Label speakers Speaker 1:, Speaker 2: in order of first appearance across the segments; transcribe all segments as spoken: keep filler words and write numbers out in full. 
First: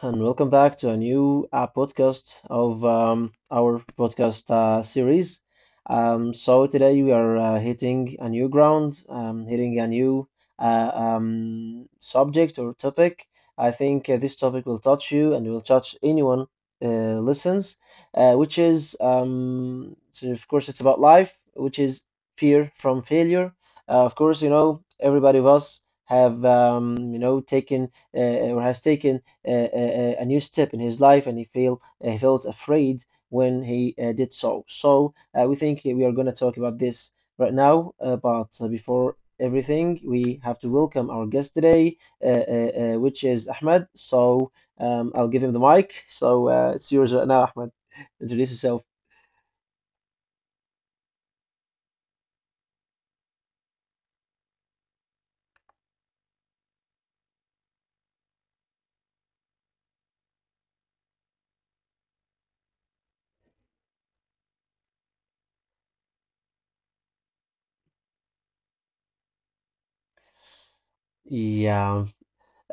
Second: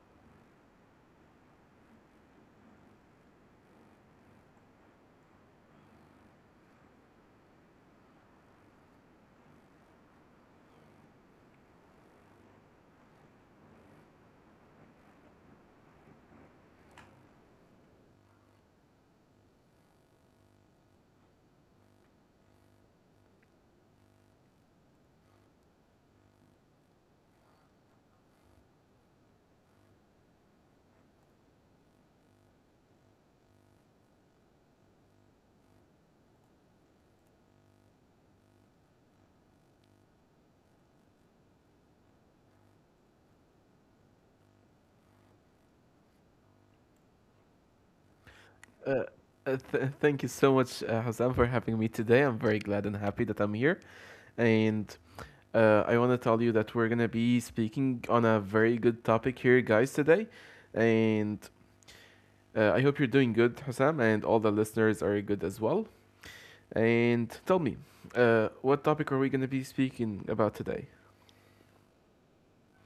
Speaker 1: and welcome back to a new uh, podcast of um, our podcast uh, series. Um, so today we are uh, hitting a new ground, um, hitting a new uh, um, subject or topic. I think uh, this topic will touch you and will touch anyone uh, listens, uh, which is, um, so of course, it's about life, which is fear from failure. Uh, of course, you know everybody of us have um, you know taken uh, uh, or has taken uh, a, a new step in his life, and he feel uh, he felt afraid when he uh, did so. So uh, we think we are going to talk about this right now. Uh, but uh, before everything, we have to welcome our guest today, uh, uh, uh, which is Ahmed. So um, I'll give him the mic. So uh, it's yours right now, Ahmed. Introduce yourself.
Speaker 2: Uh, uh, th- Thank you so much, uh, Hassan, for having me today. I'm very glad and happy that I'm here. And uh, I want to tell you that we're going to be speaking on a very good topic here, guys, today. And uh, I hope you're doing good, Hassan, and all the listeners are good as well. And tell me, uh, what topic are we going to be speaking about today?
Speaker 1: Yeah.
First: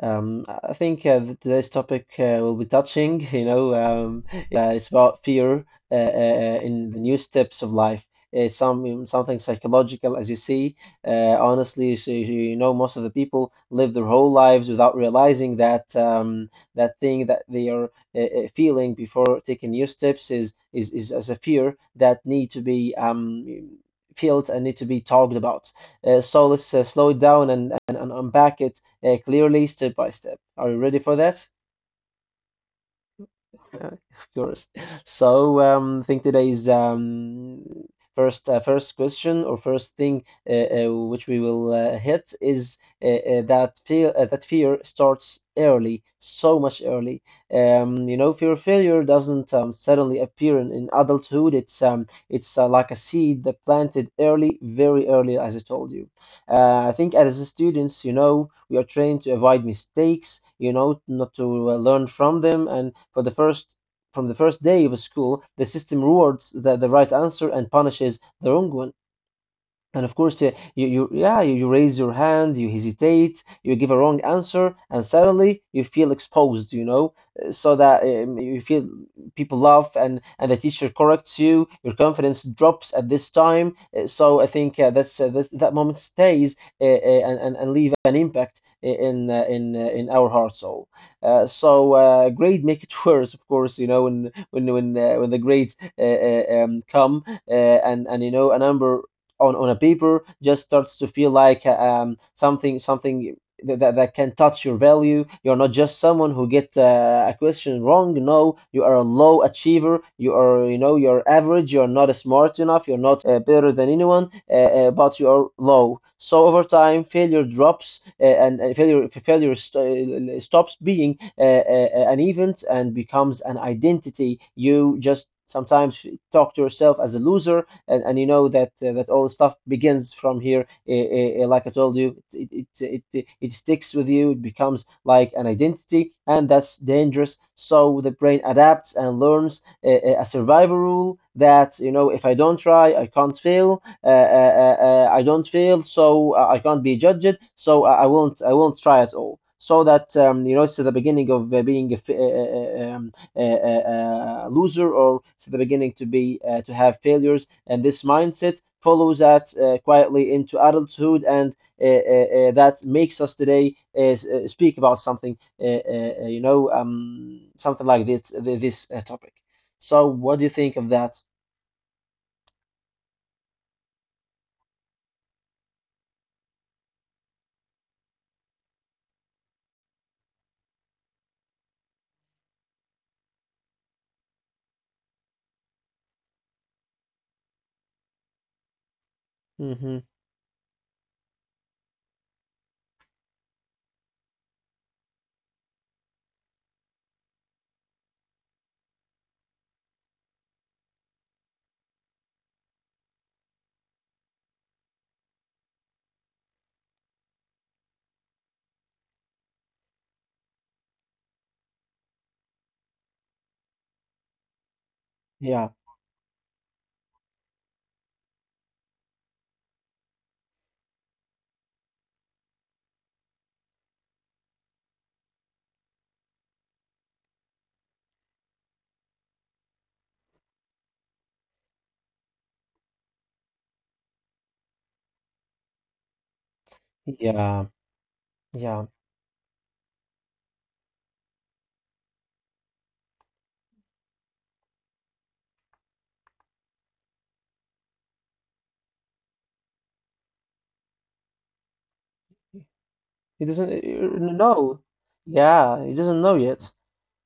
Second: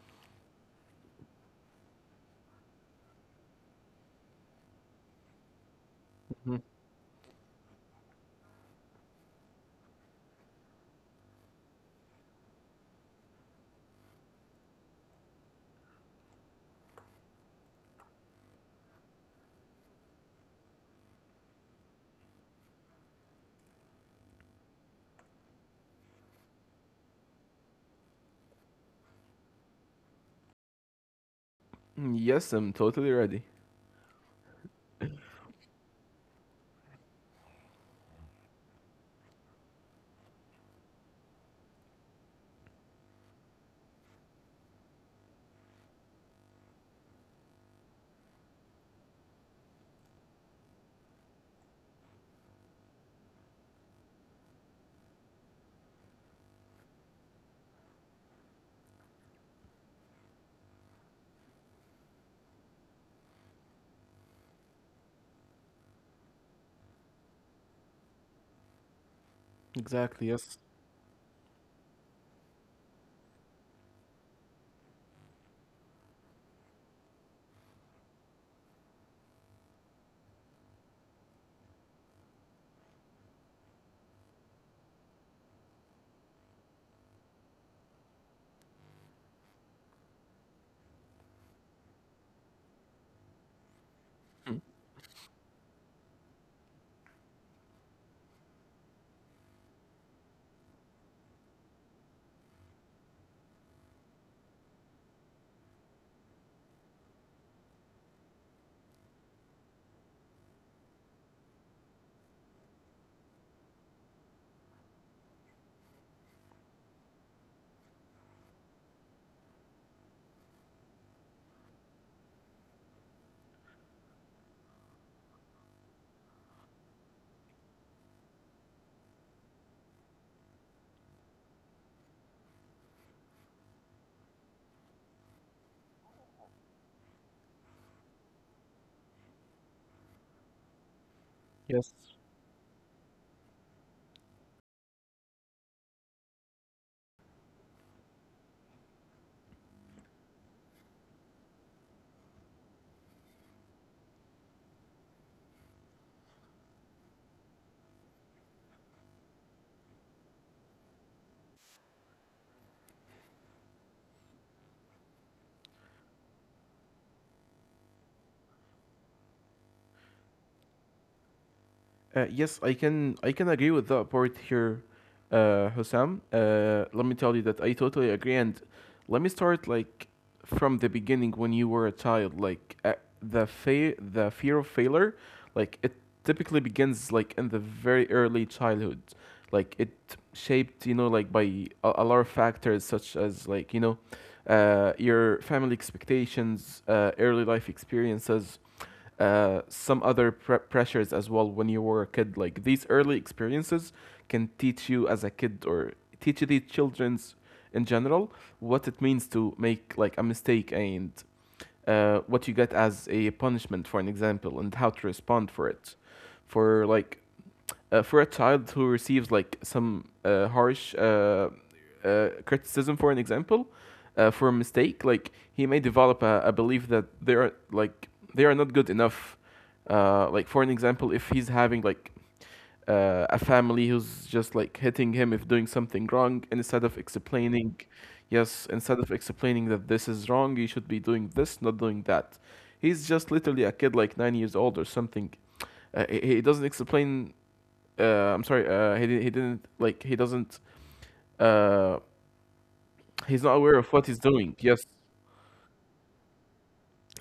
Speaker 1: Um, I think uh, th- today's topic uh, will be touching. You know, um, uh, it's about fear uh, uh, uh,
Speaker 2: Mhm.
Speaker 1: in the new steps of life. It's some something psychological, as you see. Uh, honestly, so you you know, most of the people live their whole lives without realizing that um, that thing that they are uh, uh, feeling before taking new steps is is is as a fear that need to be um, felt and need to be talked about. Uh, so let's uh, slow it down and and, and unpack it uh, clearly step by step. Are you ready for that?
Speaker 2: Mm, yes, I'm totally ready.
Speaker 1: Of course. So um, I think today's um, first uh, first question or first thing uh, uh, which we will uh, hit is uh, uh, that fear uh, that fear starts early, so much early. Um, you know, fear of failure doesn't um, suddenly appear in, in adulthood. It's um, it's uh, like a seed that planted early, very early, as I told you. Uh, I think as students, you know, we are trained to avoid mistakes, you know, not to uh, learn from them. And for the first from the first day of school, the system rewards the, the right answer and punishes the wrong one. And of
Speaker 2: Exactly,
Speaker 1: course, uh,
Speaker 2: yes.
Speaker 1: you, you yeah, you, you raise your hand, you hesitate, you give a wrong answer, and suddenly you feel exposed, you know, uh, so that um, you feel people laugh and, and the teacher corrects you, your confidence drops at this time. Uh, so I think uh, that's, uh, that, that moment stays uh, uh, and, and, and leave an impact i- in, uh, in, uh, in our hearts all. Uh, so uh, grade make it worse, of course, you know, when, when,
Speaker 2: Mm.
Speaker 1: when, uh, when the grades uh, uh, um, come uh, and and you know a number on on a paper just starts to feel like uh, um something something that, that, that can touch your value. You're not just someone who gets uh, a question wrong. No, you are a low achiever. You are, you know you're average, you're not smart enough, you're not uh, better than anyone, uh, uh, but you are low. So over time failure drops, uh, and, and failure failure st- uh, stops being uh, uh, uh, an event and becomes an identity. You just sometimes talk to yourself as a loser, and, and you know that uh, that all stuff begins from here. Uh, uh, like I told you, it it, it it it sticks with you. It becomes like an identity, and that's dangerous. So the brain adapts and learns a, a survival rule that, you
Speaker 2: Yes.
Speaker 1: know if I don't try, I can't fail. Uh, uh, uh, uh, I don't fail, so uh, I can't be judged. So I, won't I won't try at all. So that, um, you know, it's the beginning of uh, being a, uh, uh, um, a uh, uh, loser, or since the beginning to be uh, to have failures. And this mindset follows that uh, quietly into adulthood, and uh, uh, uh, that makes us today uh, uh, speak about something, uh, uh, uh, you know um, something like this this uh, topic. So what do you think of that?
Speaker 2: Uh, yes, I can I can agree with that part here, uh, Hussam. Uh, let me tell you that I totally agree, and let me start like from the beginning when you were a child. Like uh, the fa- the fear of failure, like it typically begins like in the very early childhood. Like it
Speaker 1: Hmm.
Speaker 2: shaped, you know, like by a, a lot of factors such as, like, you know, uh, your family expectations, uh, early life experiences, uh, some other pre- pressures as well when you were a kid. Like these early experiences can teach you as a kid or teach the children's in general what it means to make like a mistake and uh, what you get as a punishment for an example and how to respond
Speaker 1: Yeah.
Speaker 2: for it. For like uh, for a child who receives like some uh, harsh uh, uh, criticism for an example, uh, for a mistake, like he may develop a, a belief that they are, like, they are not good enough. Uh, like, for an example, if he's having like uh, a family who's just like hitting him if doing something wrong, and instead of
Speaker 1: Yeah.
Speaker 2: explaining, yes,
Speaker 1: Yeah,
Speaker 2: instead of explaining that this is wrong, you should be doing this, not doing that. He's just literally a kid, like nine years old or something. Uh, he he doesn't explain. uh, I'm sorry. Uh, he did He didn't like. He doesn't. Uh,
Speaker 1: he
Speaker 2: he's not
Speaker 1: doesn't, uh,
Speaker 2: aware of what he's
Speaker 1: uh,
Speaker 2: doing.
Speaker 1: no.
Speaker 2: Yes,
Speaker 1: Yeah, he doesn't know yet.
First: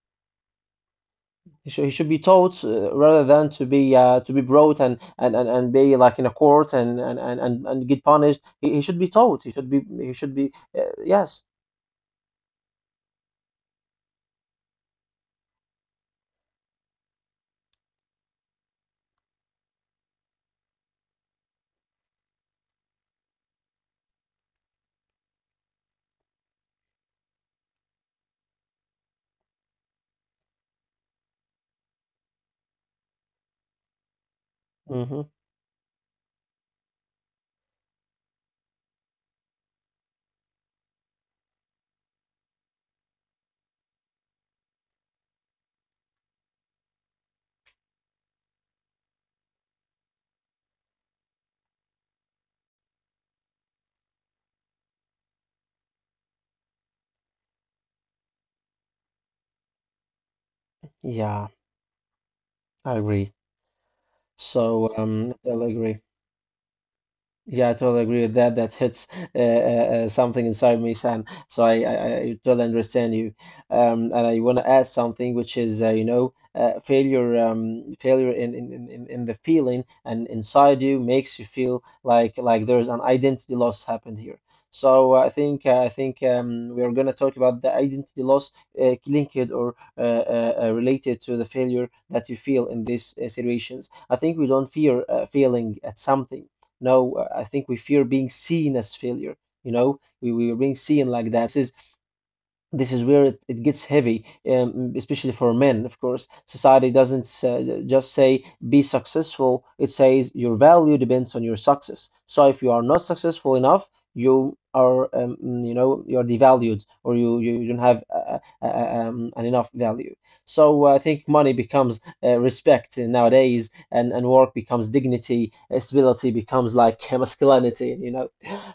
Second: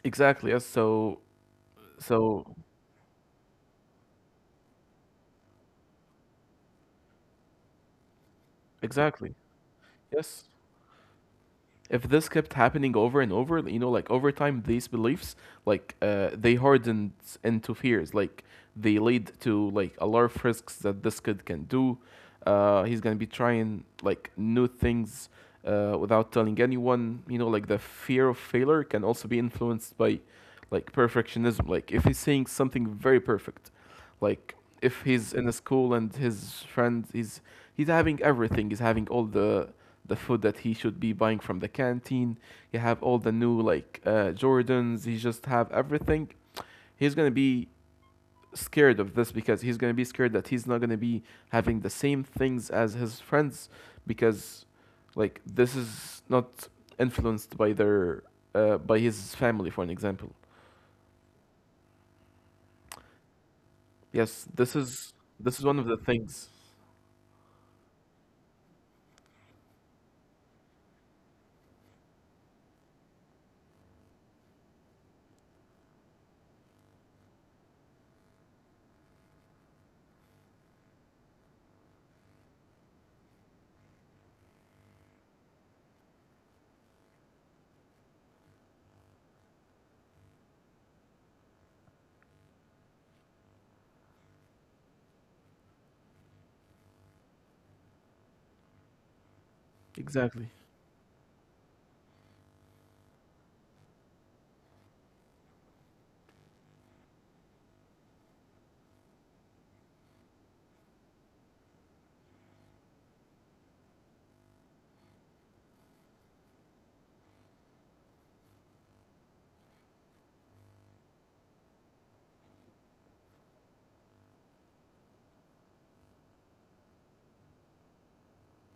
Speaker 2: exactly. Yes. So
Speaker 1: He should, he should be
Speaker 2: so
Speaker 1: taught, uh, rather than to be uh, to be brought and, and, and, and be like in a court and and, and, and and get punished. He, he should be
Speaker 2: exactly.
Speaker 1: taught. He should be he should
Speaker 2: Yes.
Speaker 1: be, uh, yes.
Speaker 2: If this kept happening over and over, you know, like over time, these beliefs, like, uh, they hardened into fears. Like, they lead to like a lot of risks that this kid can do. Uh, he's gonna be trying, like, new things uh, without telling anyone. You know, like, the fear of failure can also be influenced by, like, perfectionism. Like, if he's seeing something very perfect, like, if
Speaker 1: Hmm.
Speaker 2: he's in a school and his friend, he's, he's having everything, he's having all the the food that he should be buying from the canteen. You have all the new like uh, Jordans. He just have everything. He's gonna be scared of this because he's gonna be scared that he's not gonna be having the same things as his friends because like this is not influenced by their uh, by his family for an example.
Speaker 1: Yeah, I agree.
Speaker 2: Yes, this
Speaker 1: So
Speaker 2: is
Speaker 1: um, I
Speaker 2: this is
Speaker 1: totally
Speaker 2: one of
Speaker 1: agree.
Speaker 2: the things.
Speaker 1: Yeah, I totally agree with that. That hits uh, uh, uh, something inside me, Sam. So I, I, I I totally understand you. Um, and I want to add something, which is, uh, you know, uh, failure, um, failure in, in, in, in in the feeling and inside you makes you feel like like there's an identity loss happened here. So uh, I think uh, I think, um, we are going to talk about the identity loss uh, linked or uh, uh, uh, related to the failure that you feel in these uh, situations. I think we don't fear uh, failing at something. No, uh, I think we fear being seen as failure. You know, we we
Speaker 2: Exactly.
Speaker 1: are being seen like that. This is this is where it, it gets heavy, um, especially for men, of course. Society doesn't uh, just say be successful, it says your value depends on your success. So if you are not successful enough, you are, um, you know, you're devalued, or you, you you don't have uh, uh, uh, um, an enough value. So uh, I think money becomes uh, respect nowadays, and, and work becomes dignity, uh, stability becomes like masculinity, you know.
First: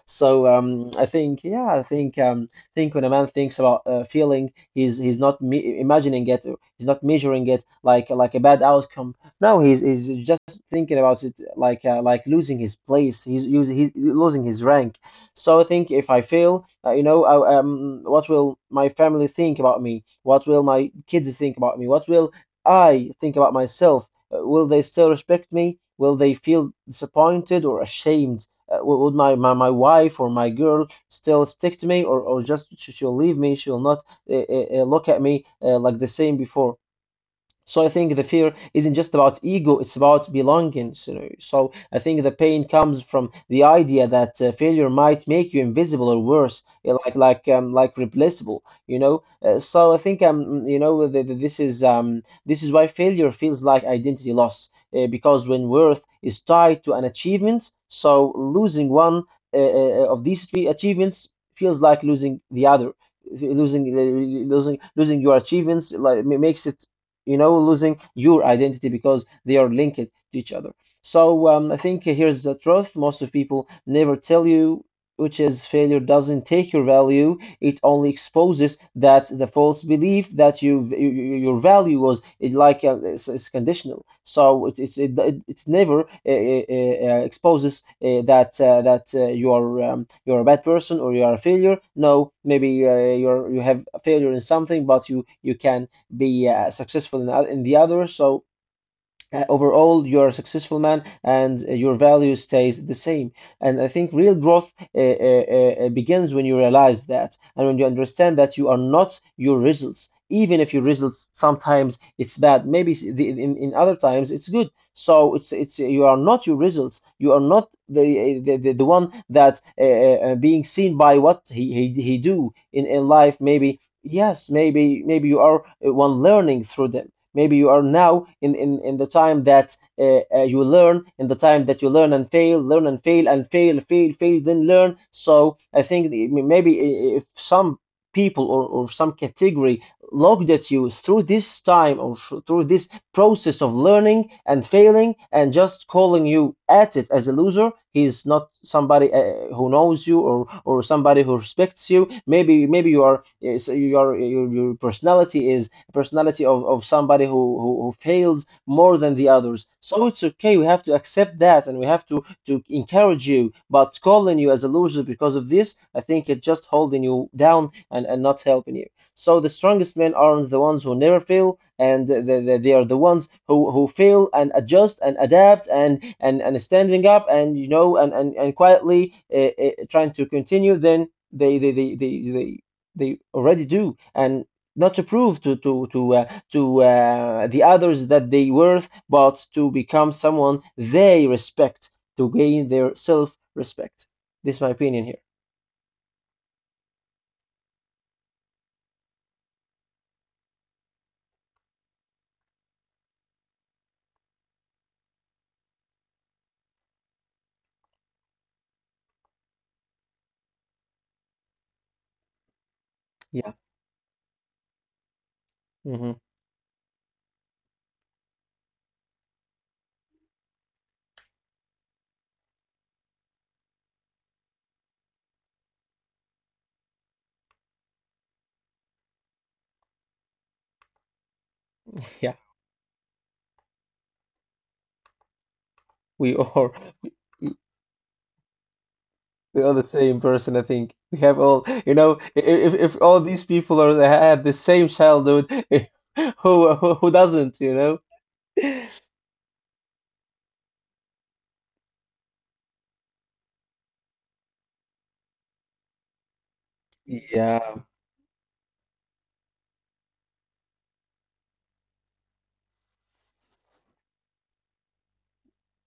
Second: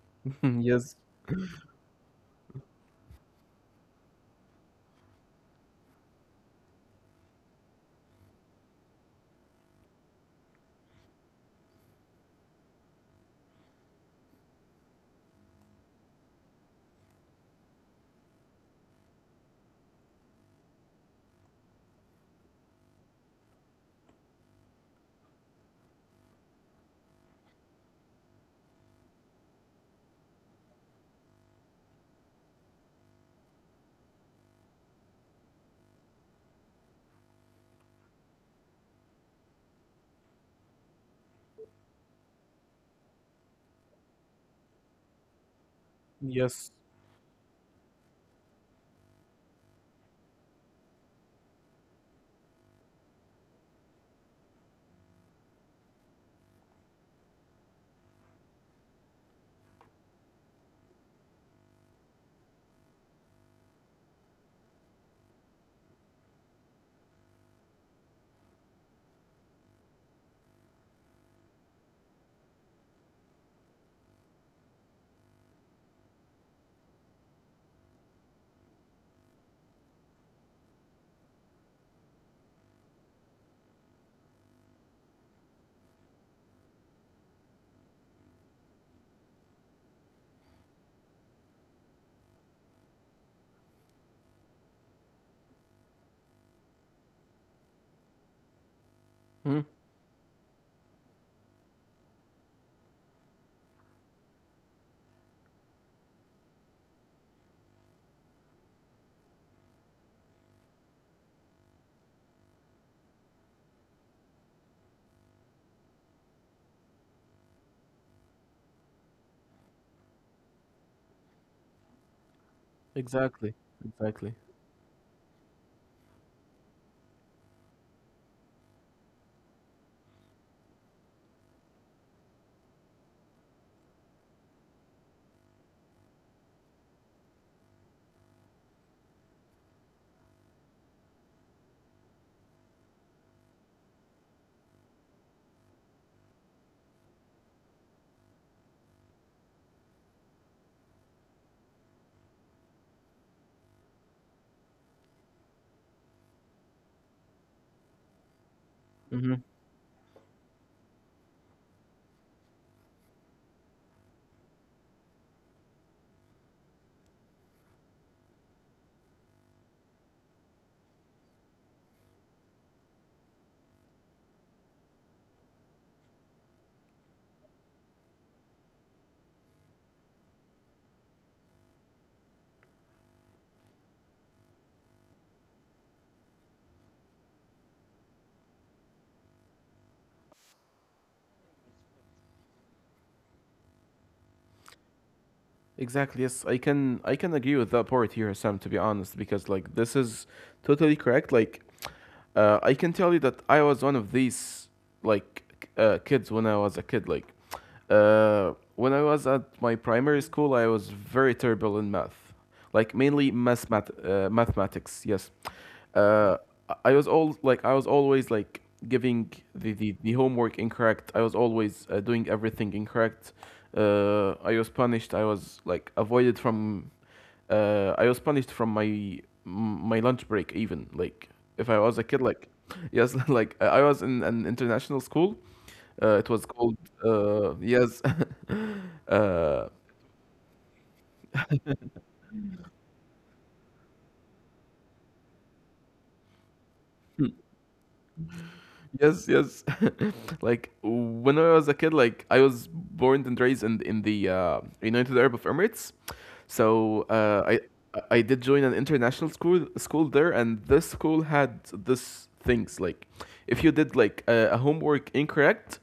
Speaker 1: So um,
Speaker 2: Yes.
Speaker 1: I think, yeah, I think. Um, think when a man thinks about uh, feeling, he's he's not me- imagining it, he's not measuring it like like a bad outcome. No, he's he's just thinking about it like uh, like losing his place. He's using he's losing his rank. So I think if I fail, uh, you know, I, um, what will my family think about me? What will my kids think about me? What will I think about myself? Uh, will they still respect me? Will they feel disappointed or ashamed? Uh, w- would my, my, my wife or my girl still stick to me, or, or just she'll leave me? She'll not uh, uh, look at me uh, like the same before. So I think the fear isn't just about ego, it's about belonging. So, so I think the pain comes from the idea that uh, failure might make you invisible or worse,
Speaker 2: Yes.
Speaker 1: you know, like like um, like replaceable, you know. Uh, so I think, um you know, the, the, this is um this is why failure feels like identity loss, uh, because when worth is tied to an achievement, so losing one uh, uh, of these three achievements feels like losing the other. Losing eh, losing Losing your achievements, like ma- makes it, you know, losing your identity because they are linked to each other. So um, I think here's the truth. Most of people never tell you, which is failure doesn't take your value. It only exposes that the false belief that you, you your value was is like, uh, it's, it's conditional. So it, it's it, it it's never uh, uh, uh, uh, exposes uh, that uh, that uh, you are, um, you are a bad person or you are a failure. No, maybe, uh, you're you have a failure in something, but you you can be uh, successful in, in the other. So uh,
Speaker 2: Hmm?
Speaker 1: overall you're a successful man, and uh, your value stays the same. And I think real growth uh, uh, uh, uh, begins when you realize that, and when you understand that you are not your results. Even if your results sometimes it's bad, maybe s- the- in, in other times it's good. So it's it's you are not your results. You are not the uh, the, the, the one that uh, uh, uh, being seen by what he, he he do in in life.
Speaker 2: Exactly.
Speaker 1: Maybe
Speaker 2: Exactly.
Speaker 1: yes, maybe maybe you are uh, one learning through them. Maybe you are now in in, in the time that uh, uh, you learn. In the time that you learn and fail, learn and fail, and fail, fail, fail, then learn. So I think maybe if some people, or, or some category, looked at you through this time, or through this process of learning and failing, and just calling you at it as a loser, he's not somebody uh, who knows you, or or somebody who respects you. Maybe maybe you are is- you are, your, your personality is personality of, of somebody who, who, who fails more than the others. So it's okay. We have to accept that and we have to, to encourage you. But calling you as a loser because of this, I think it's just holding you down and, and not helping you. So the strongest men aren't the ones who never fail, and the, the, they are the ones who, who fail and adjust and adapt and, and, and standing up and, you know, and, and, and quietly uh, uh, trying to continue. Then they, they, they, they, they, they already do. And not to prove to to to uh, to uh, the others that they worth, but to become someone they respect, to gain their self-respect. This is my opinion here.
Speaker 2: Exactly. Yes, I can. I can agree with that part here, Sam. To be honest, because like this is totally correct. Like, uh, I can tell you that I was one of these like k- uh, kids when I was a kid. Like, uh, when I was at my primary school, I was very terrible in math, like mainly
Speaker 1: Yeah,
Speaker 2: math, math uh, mathematics. Yes,
Speaker 1: hmm,
Speaker 2: uh, I was all like I was always like giving the, the, the homework incorrect. I was always uh, doing everything incorrect. Uh, I was punished. I was like avoided from. Uh, I was punished from my m- my lunch break, even like if I was a kid,
Speaker 1: yeah,
Speaker 2: like yes like I I was in an international school. Uh, it
Speaker 1: we
Speaker 2: was
Speaker 1: are
Speaker 2: called uh, yes.
Speaker 1: we
Speaker 2: uh,
Speaker 1: are the same person. I think we have all you know. If if all these people are had the same childhood, who who who
Speaker 2: hmm.
Speaker 1: doesn't? You know?
Speaker 2: Yes, yes. Like when I was a kid, like I was born and raised in, in the uh, United Arab Emirates, so uh, i
Speaker 1: Yeah,
Speaker 2: i did join an international school school there, and this school had this things like if you did like a, a homework incorrect,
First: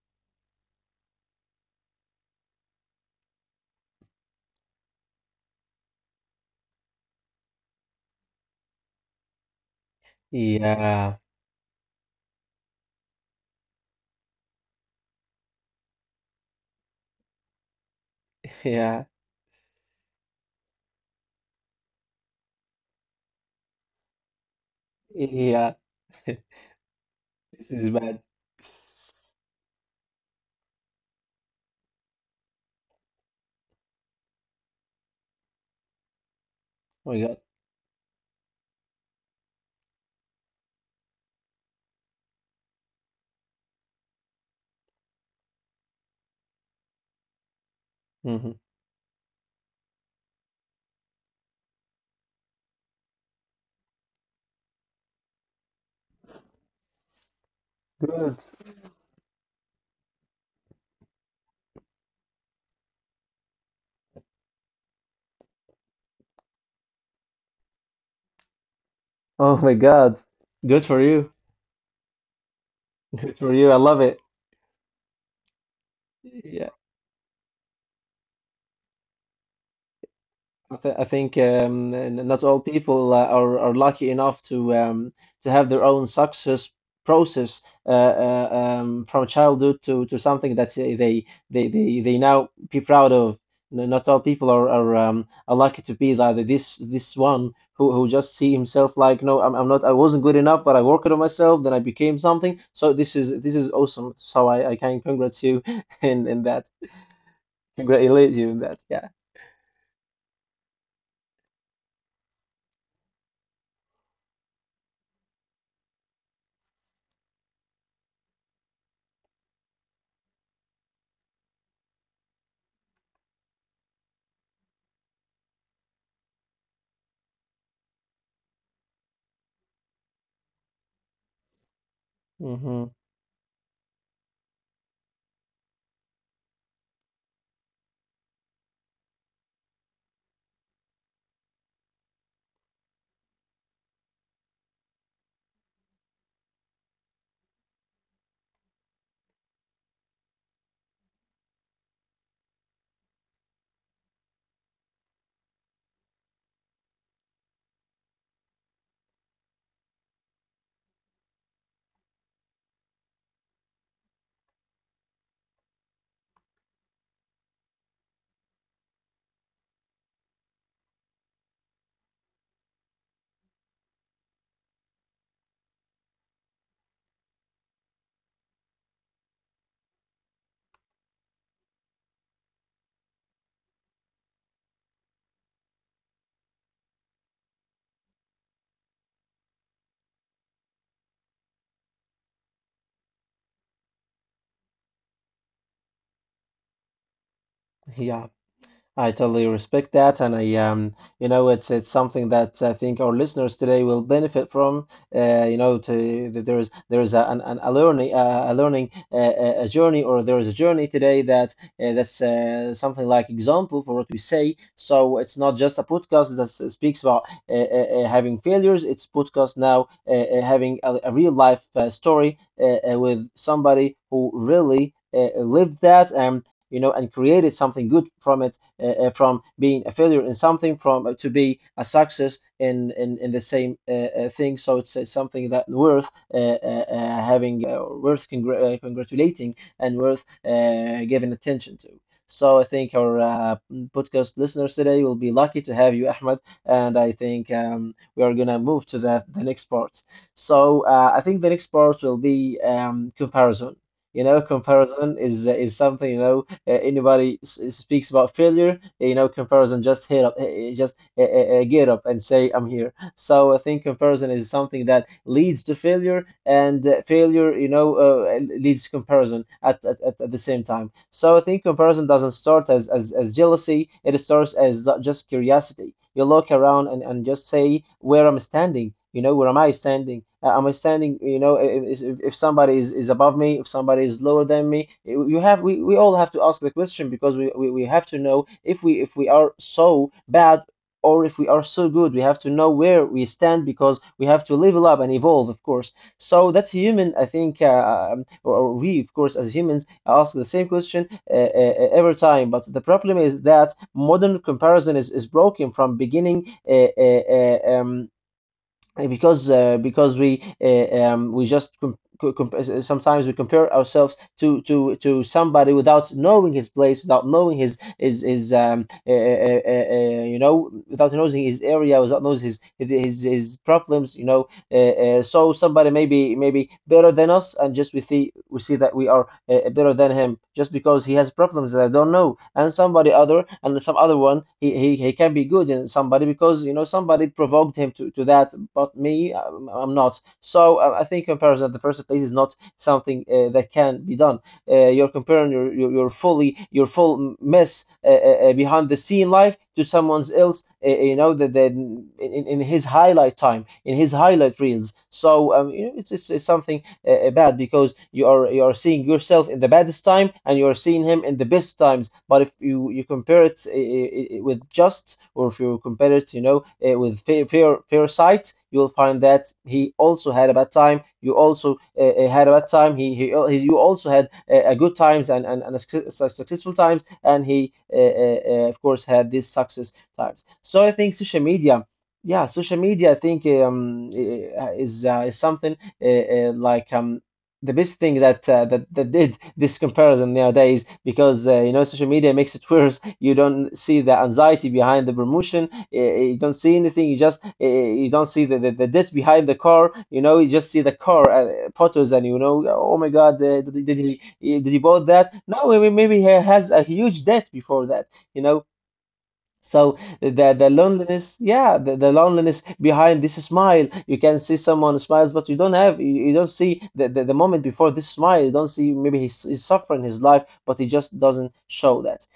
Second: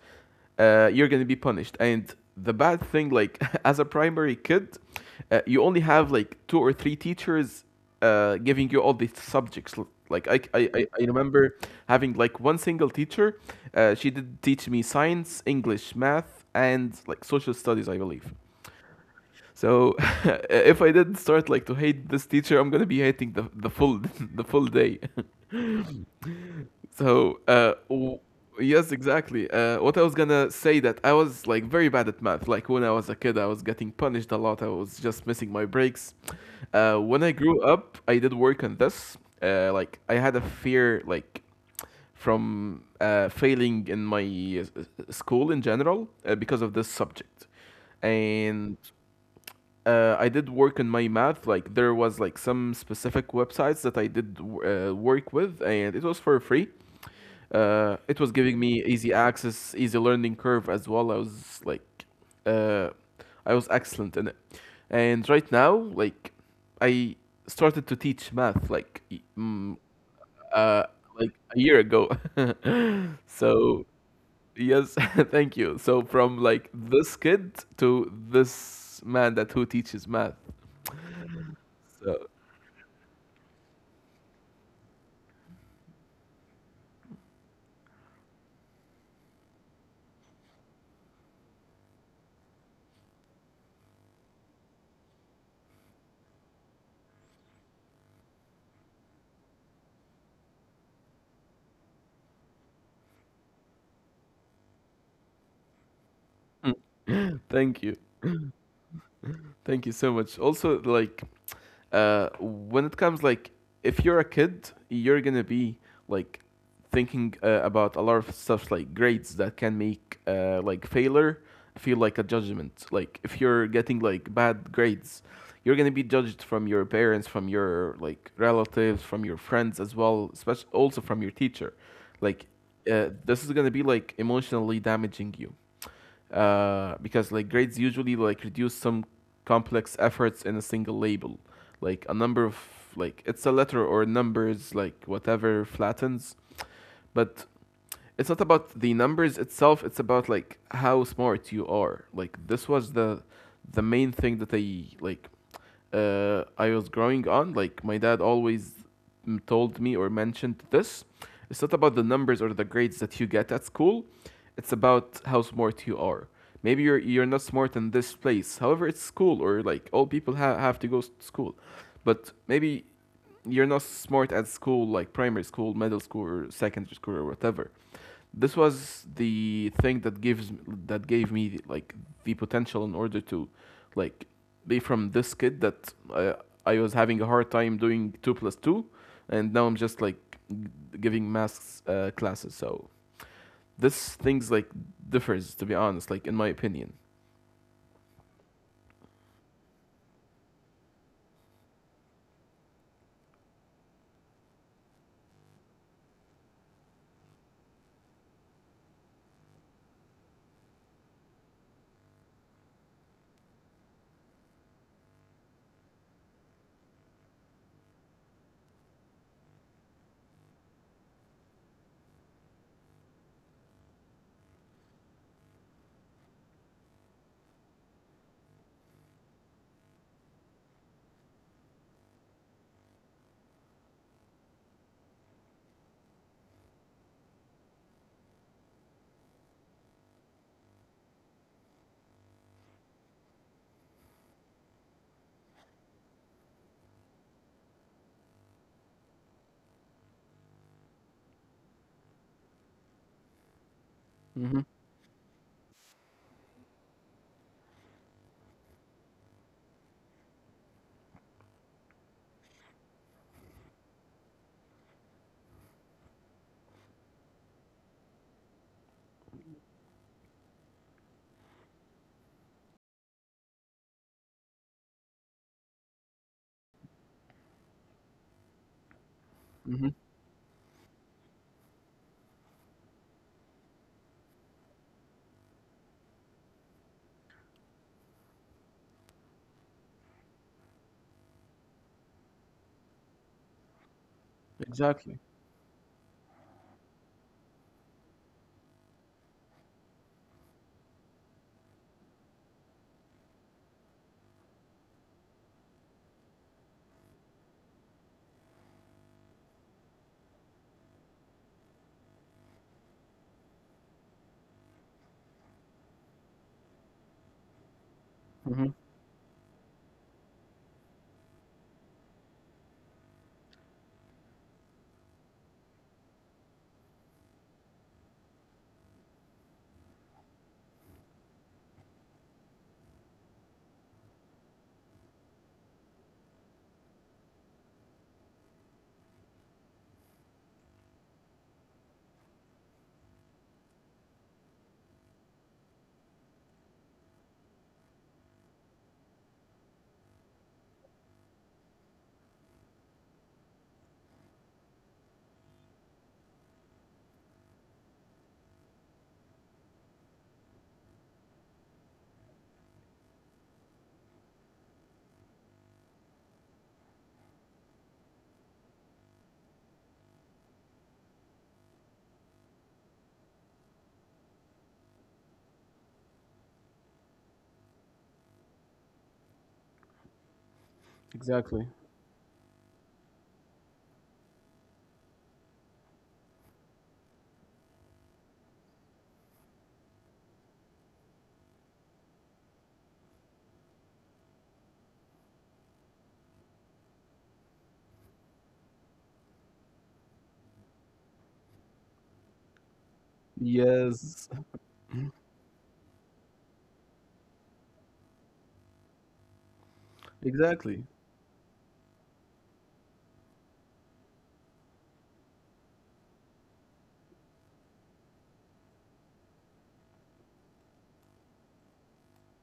Speaker 2: uh, you're gonna be punished. And the bad thing, like as a primary kid, uh, you only have like two or three teachers uh, giving you all these subjects. L- Like I, I, I I
Speaker 1: yeah,
Speaker 2: remember having like one single teacher. Uh, she did teach me science, English, math, and like social studies, I believe.
Speaker 1: yeah,
Speaker 2: So if I didn't start like to hate this teacher, I'm gonna be hating the the full the full day.
Speaker 1: yeah.
Speaker 2: So,
Speaker 1: This
Speaker 2: uh,
Speaker 1: is
Speaker 2: w-
Speaker 1: bad.
Speaker 2: yes, exactly. Uh, what I was gonna say, that I was like very bad at math. Like when I was a kid, I was getting punished a lot. I was just missing my breaks. Uh,
Speaker 1: Oh my
Speaker 2: when I
Speaker 1: God.
Speaker 2: grew up, I did work on this. Uh, like I had a fear, like from uh, failing in my uh, s- s- school in general uh, because of this subject,
Speaker 1: Hmm.
Speaker 2: and uh, I did work on my math. Like there was like some specific websites that I did uh, work with, and it was for free. Uh, it was
Speaker 1: Good.
Speaker 2: giving me easy access, easy learning curve as well. I was like, uh, I was excellent in it. And right now, like, I started to teach math like y-
Speaker 1: Oh my
Speaker 2: mm,
Speaker 1: God. Good
Speaker 2: uh,
Speaker 1: for you.
Speaker 2: like a year ago.
Speaker 1: Good for you. I
Speaker 2: So
Speaker 1: love it.
Speaker 2: yes, thank you. So from
Speaker 1: Yeah,
Speaker 2: like this kid to this man that who teaches math.
Speaker 1: I, th I think um, n-
Speaker 2: So,
Speaker 1: not all people uh, are are lucky enough to um, to have their own success process uh, uh, um, from childhood to, to something that they they they they they now be proud of. N- Not all people are are, um, are lucky to be like this this one who, who just see himself like no I'm, I'm not I wasn't good enough but I worked on myself then I became something. So this is this is awesome, so I, I can congrats you in in that
Speaker 2: mm, thank you.
Speaker 1: congratulate you in that, yeah.
Speaker 2: Thank you so much. Also, like, uh, when it comes, like, if you're a kid, you're gonna be, like, thinking uh, about a lot of stuff, like grades that can make, uh, like, failure feel like a judgment. Like, if you're getting, like, bad grades, you're gonna be judged from your parents, from your, like, relatives, from your friends as well, especially also from your teacher. Like,
Speaker 1: Hmm,
Speaker 2: uh, this is gonna be, like, emotionally damaging you. Uh, because like grades usually like reduce some complex efforts in a single label, like a number of, like, it's a letter or numbers, like whatever flattens. But it's not about the numbers itself, it's about like how smart you are. Like this was the the main thing that they like, uh, I was growing on. Like my dad always m- told me or mentioned this. It's not about the numbers or the grades that you get at school. It's about how smart you are. Maybe you're you're not smart in this place. However, it's school, or like all people ha- have to go s- to school, but maybe you're not smart at school, like primary school, middle school, or secondary school, or whatever. This was the thing that gives that gave me like the potential in order to, like, be from this kid that I, I was having a hard time doing two plus two, and now I'm just like giving maths uh, classes. So this things like differs, to be honest, like in my opinion.
Speaker 1: yeah, I totally respect that, and I um, you know, it's it's something that I think our listeners today will benefit from. Uh, you know, to that there is there is a an, an, a learning uh, a learning uh, a a journey, or there is a journey today that uh, that's uh, something like example for what we say. So it's not just a podcast that s- speaks about uh, uh, uh, having failures. It's podcast now uh, uh, having a, a real life uh, story uh, uh, with somebody who really uh, lived that and you know and created something good from it uh, uh, from being a failure in something from uh, to be a success in in, in the same uh, uh, thing. So it's uh, something that worth uh, uh, uh, having, uh, worth congr- uh, congratulating, and worth uh, giving attention to. So I think our uh, podcast listeners today will be lucky to have you, Ahmed, and I think um, we are gonna move to the the next part. So uh, I think the next part will be um, comparison. You know,
Speaker 2: Mm-hmm.
Speaker 1: comparison is is something, you know, uh, anybody s speaks about failure, you know, comparison, just hit up, uh, uh, just uh, uh, uh, get up and say, I'm here. So I think comparison is something that leads to failure, and uh, failure, you know, uh, leads to comparison at, at, at, at the same time. So I think comparison doesn't start as, as, as jealousy, it starts as just curiosity. You look around and, and just say, where am I standing? You know, where am I
Speaker 2: Mm-hmm.
Speaker 1: standing? Uh, am I standing, you know, if, if, if somebody is, is above me, if somebody is lower than me, you you have, we, we all have to ask the question because we, we, we have to know if we, if we are so bad or if we are so good. We have to know where we stand because we have to level up and
Speaker 2: Exactly.
Speaker 1: evolve, of course. So that's human, I think, uh, um, or, or we, of course, as humans, ask the same question uh, uh, every time. But the problem is that modern comparison is, is broken from beginning. Uh, uh, uh, um, uh, because uh, because we uh, um, we just com co- uh, sometimes we compare ourselves to to to somebody without knowing his place, without knowing his his his
Speaker 2: Mm-hmm.
Speaker 1: um uh, uh, uh, uh, you know, without knowing his area, without knowing his his, his problems, you know, uh, uh, so somebody maybe maybe better than us, and just we see we see that we are uh, uh, better than him just because he has problems that I don't know, and somebody other and some other one he he, he can be good in somebody because you know somebody provoked him to, to that, but me, I'm, I'm not. So I I think comparison at the first place is not something uh, that can be done. Uh, you're comparing your, your your fully your full mess uh, uh, uh, behind the scene life to someone's else uh, uh, you know that that in, in in his highlight time, in his highlight reels. So um, you know, it's, it's, it's something uh, uh, bad because you are you are seeing yourself in the baddest time and you are seeing him in the best times. But if you you compare it, uh, uh, uh, with just, or if you compare it, you know, uh, with fair fair, fair sight, you'll find that he also had a bad time. You also uh, uh, had a bad time. He, he, uh, he, you also had a uh, good times and and, and a suc- successful times, and he uh, uh, uh, of course had these success times. So I think social
Speaker 2: Exactly.
Speaker 1: media. Yeah, social media, I think um, is uh, is something uh, uh, like um, the best thing that uh, that that did this comparison nowadays, because uh, you know social media makes it worse. You don't see the anxiety behind the promotion. Uh, uh, you don't see anything. You just uh, uh, you don't see the, the the debt behind the car. You know you just see the car uh, photos and you know, oh my God, uh, did, did he
Speaker 2: Yes.
Speaker 1: did he bought that? No, maybe maybe he has a huge debt before that. You know, so the the
Speaker 2: Exactly.
Speaker 1: loneliness, yeah, the, the loneliness behind this smile. You can see someone smiles, but you don't have you, you don't see the, the, the moment before this smile. You don't see, maybe he's, he's suffering his life, but he just doesn't show that.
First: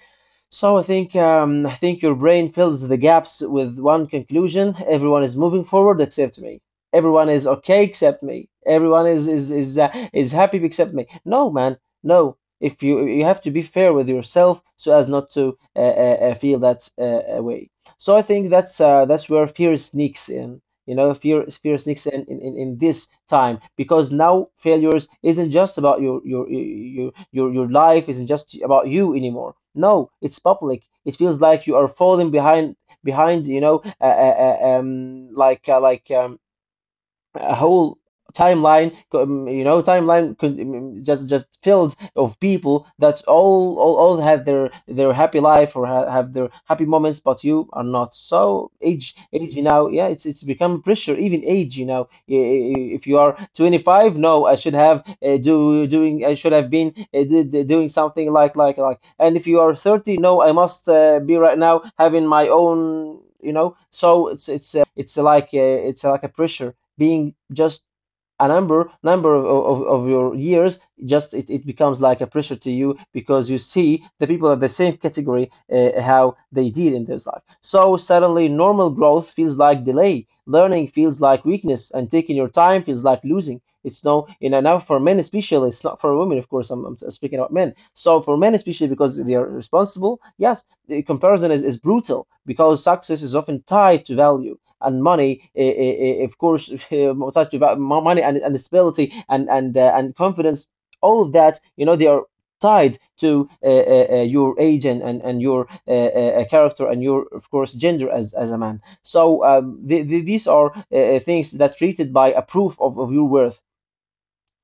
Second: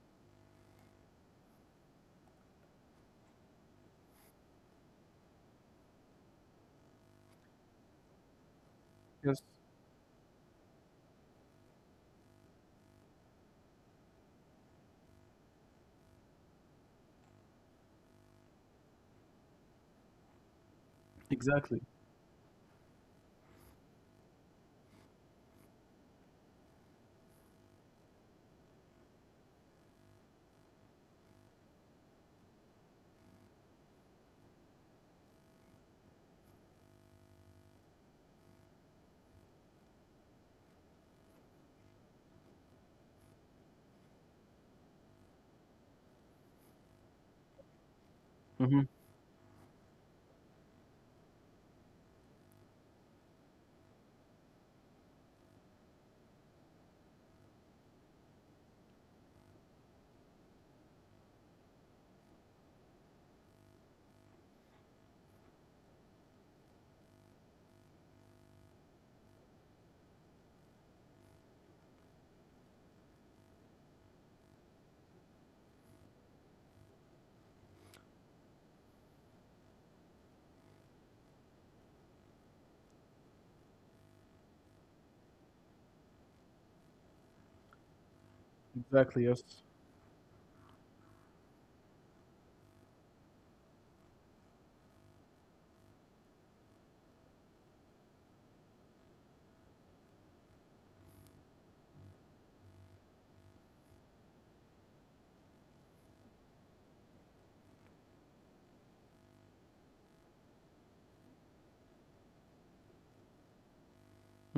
Speaker 1: So I think um, I think your brain fills the gaps with one conclusion. Everyone is moving forward except me. Everyone is okay except me. Everyone is
Speaker 2: Yes.
Speaker 1: is is uh, is happy except me. No, man, no. If you you have to be fair with yourself so as not to uh, uh, uh, feel that uh, uh, way. So I think that's uh, that's where fear sneaks in. You know, fear fear
Speaker 2: Exactly.
Speaker 1: sticks in, in in in this time, because now failures isn't just about your your your your your life isn't just about you anymore. No, it's public. It feels like you are falling behind behind, you know, uh, uh, uh, um like uh, like um, a whole timeline, um, you know, timeline could um, um, just just fields of people that all all, all have their their happy life or ha have their happy moments but you are not. So
Speaker 2: Mm-hmm.
Speaker 1: age age now, yeah, it's it's become pressure, even age, you know. I- i- if you are twenty-five, no, I should have uh, do doing I should have been uh, d d- doing something, like like like, and if you are thirty, no, I must uh, be right now having my own, you know. So it's it's uh, it's like uh, it's like a pressure, being just a number number of, of, of your years. Just it, it becomes like a pressure to you because you see the people at the same category uh, how they did in their life. So suddenly normal growth feels like delay, learning feels like weakness, and taking your time feels like losing. It's no, you know, now for men especially, it's not for women of course, i'm, I'm speaking about men. So for men especially, because
Speaker 2: Exactly.
Speaker 1: they are
Speaker 2: Yes.
Speaker 1: responsible, yes, the comparison is, is brutal because success is often tied to value and money, eh, eh, eh, of course, eh, attached to va- mo- money and, and stability and and uh, and confidence, all of that, you know, they are tied to uh, uh, uh, your age and and, and your uh, uh, uh, character and your, of course, gender as as a man. So um, the, the, these are uh, uh, things that treated by a proof of, of your worth.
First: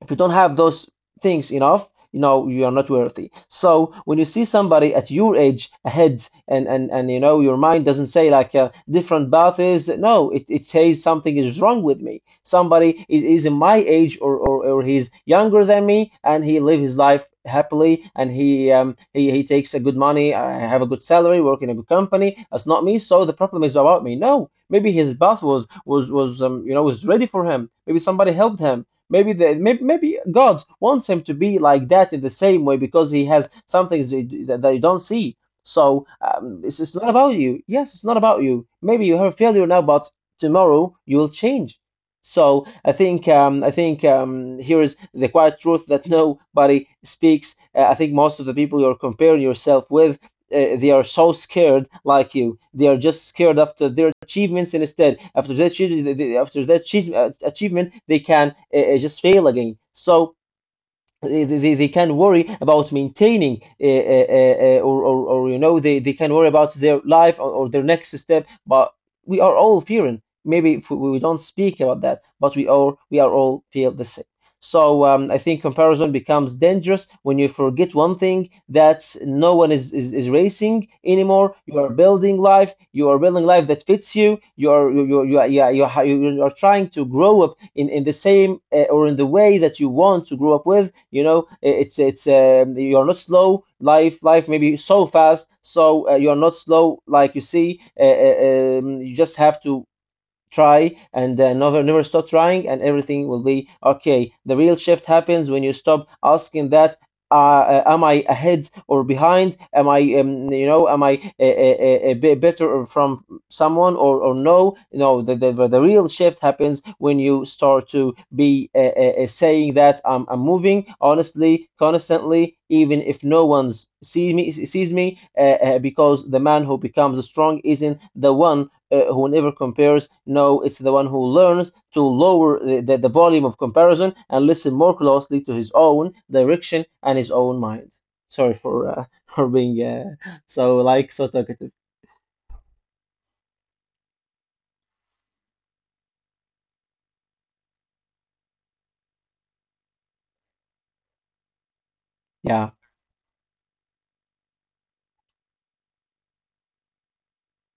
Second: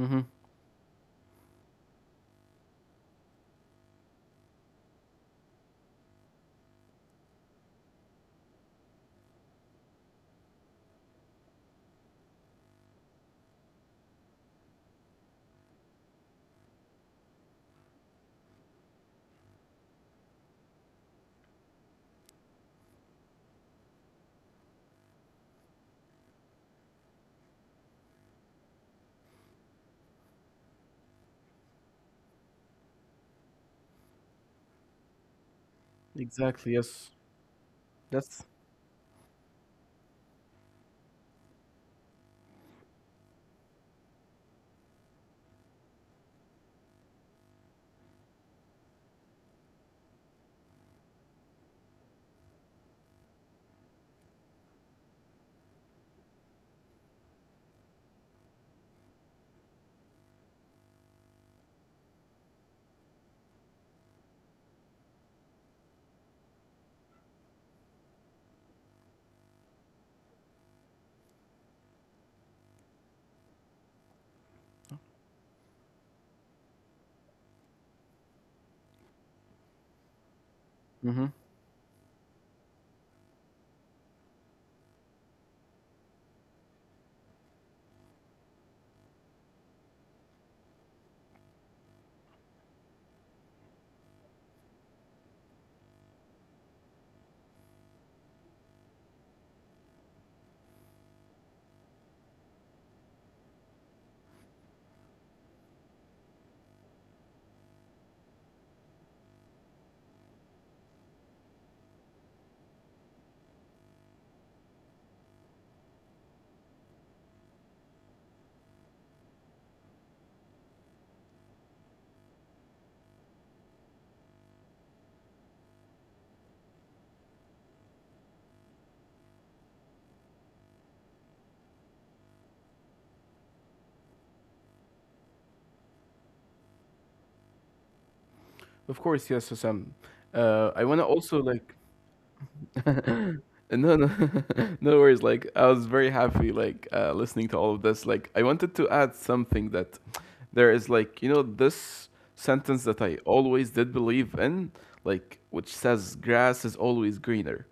Speaker 1: If you don't have those things enough, you know, you are not worthy. So when you see somebody at your age ahead, and and and you know your mind doesn't say like a different path is, no, it, it says something is wrong with me. Somebody is, is in my age, or, or or he's younger than me, and he live his life happily, and he um he, he takes a good money. I have a good salary, work in a good company, that's not me. So the problem is about me. No, maybe his path was was was um, you know, was ready for him. Maybe somebody helped him. Maybe the maybe, maybe God wants him to be like that in the same way because he has some things that that you don't see. So um,
Speaker 2: Exactly.
Speaker 1: it's, it's
Speaker 2: Yes.
Speaker 1: not about you. Yes, it's not about
Speaker 2: That's
Speaker 1: you. Maybe you have a failure now, but tomorrow you will change. So I think um, I think um, here is the quiet truth that nobody speaks. Uh, I think most of the people you're comparing yourself with, uh, they are so scared like you. They are just scared after their achievements, and instead after that after that uh, achievement they can uh, uh, just fail again. So they, they, they can worry about maintaining, uh, uh, uh, uh, or, or, or you know, they, they can worry about their life, or, or their next step. But we are all fearing. Maybe if we we don't speak about that, but we are we are all feel the same. So um, I think comparison becomes dangerous when you forget one thing, that no one is, is, is racing
Speaker 2: hmm.
Speaker 1: anymore. You are building life. You are building life that fits you. You are you you you are, yeah, you are, You are trying to grow up in, in the same uh, or in the way that you want to grow up with. You know, it's it's um, you are not slow. Life life maybe so fast. So uh, you are not slow like you see. Uh, uh, um, you just have to try and uh, never never stop trying, and everything will be okay. The real shift happens when you stop asking that, uh, uh, am I ahead or behind? Am I, um, you know, am I a, a, a bit better from someone, or, or no? No, the, the, the real shift happens when you start to be uh, uh, uh, saying that I'm, I'm moving honestly, constantly, even if no one's see me sees me, uh, uh, because the man who becomes strong isn't the one uh, who never compares. No, it's the one who learns to lower the, the, the volume of comparison and listen more closely to his own direction and his own mind. Sorry for uh,
Speaker 2: Of course,
Speaker 1: for
Speaker 2: yes,
Speaker 1: being
Speaker 2: Sam.
Speaker 1: uh, so
Speaker 2: Uh, I want to
Speaker 1: like so
Speaker 2: also
Speaker 1: talkative.
Speaker 2: like no, no, no worries. Like I was very happy, like uh, listening to all of this. Like I wanted to add something that there is, like, you know, this
Speaker 1: Yeah,
Speaker 2: sentence that I always did believe in, like which says grass is always greener,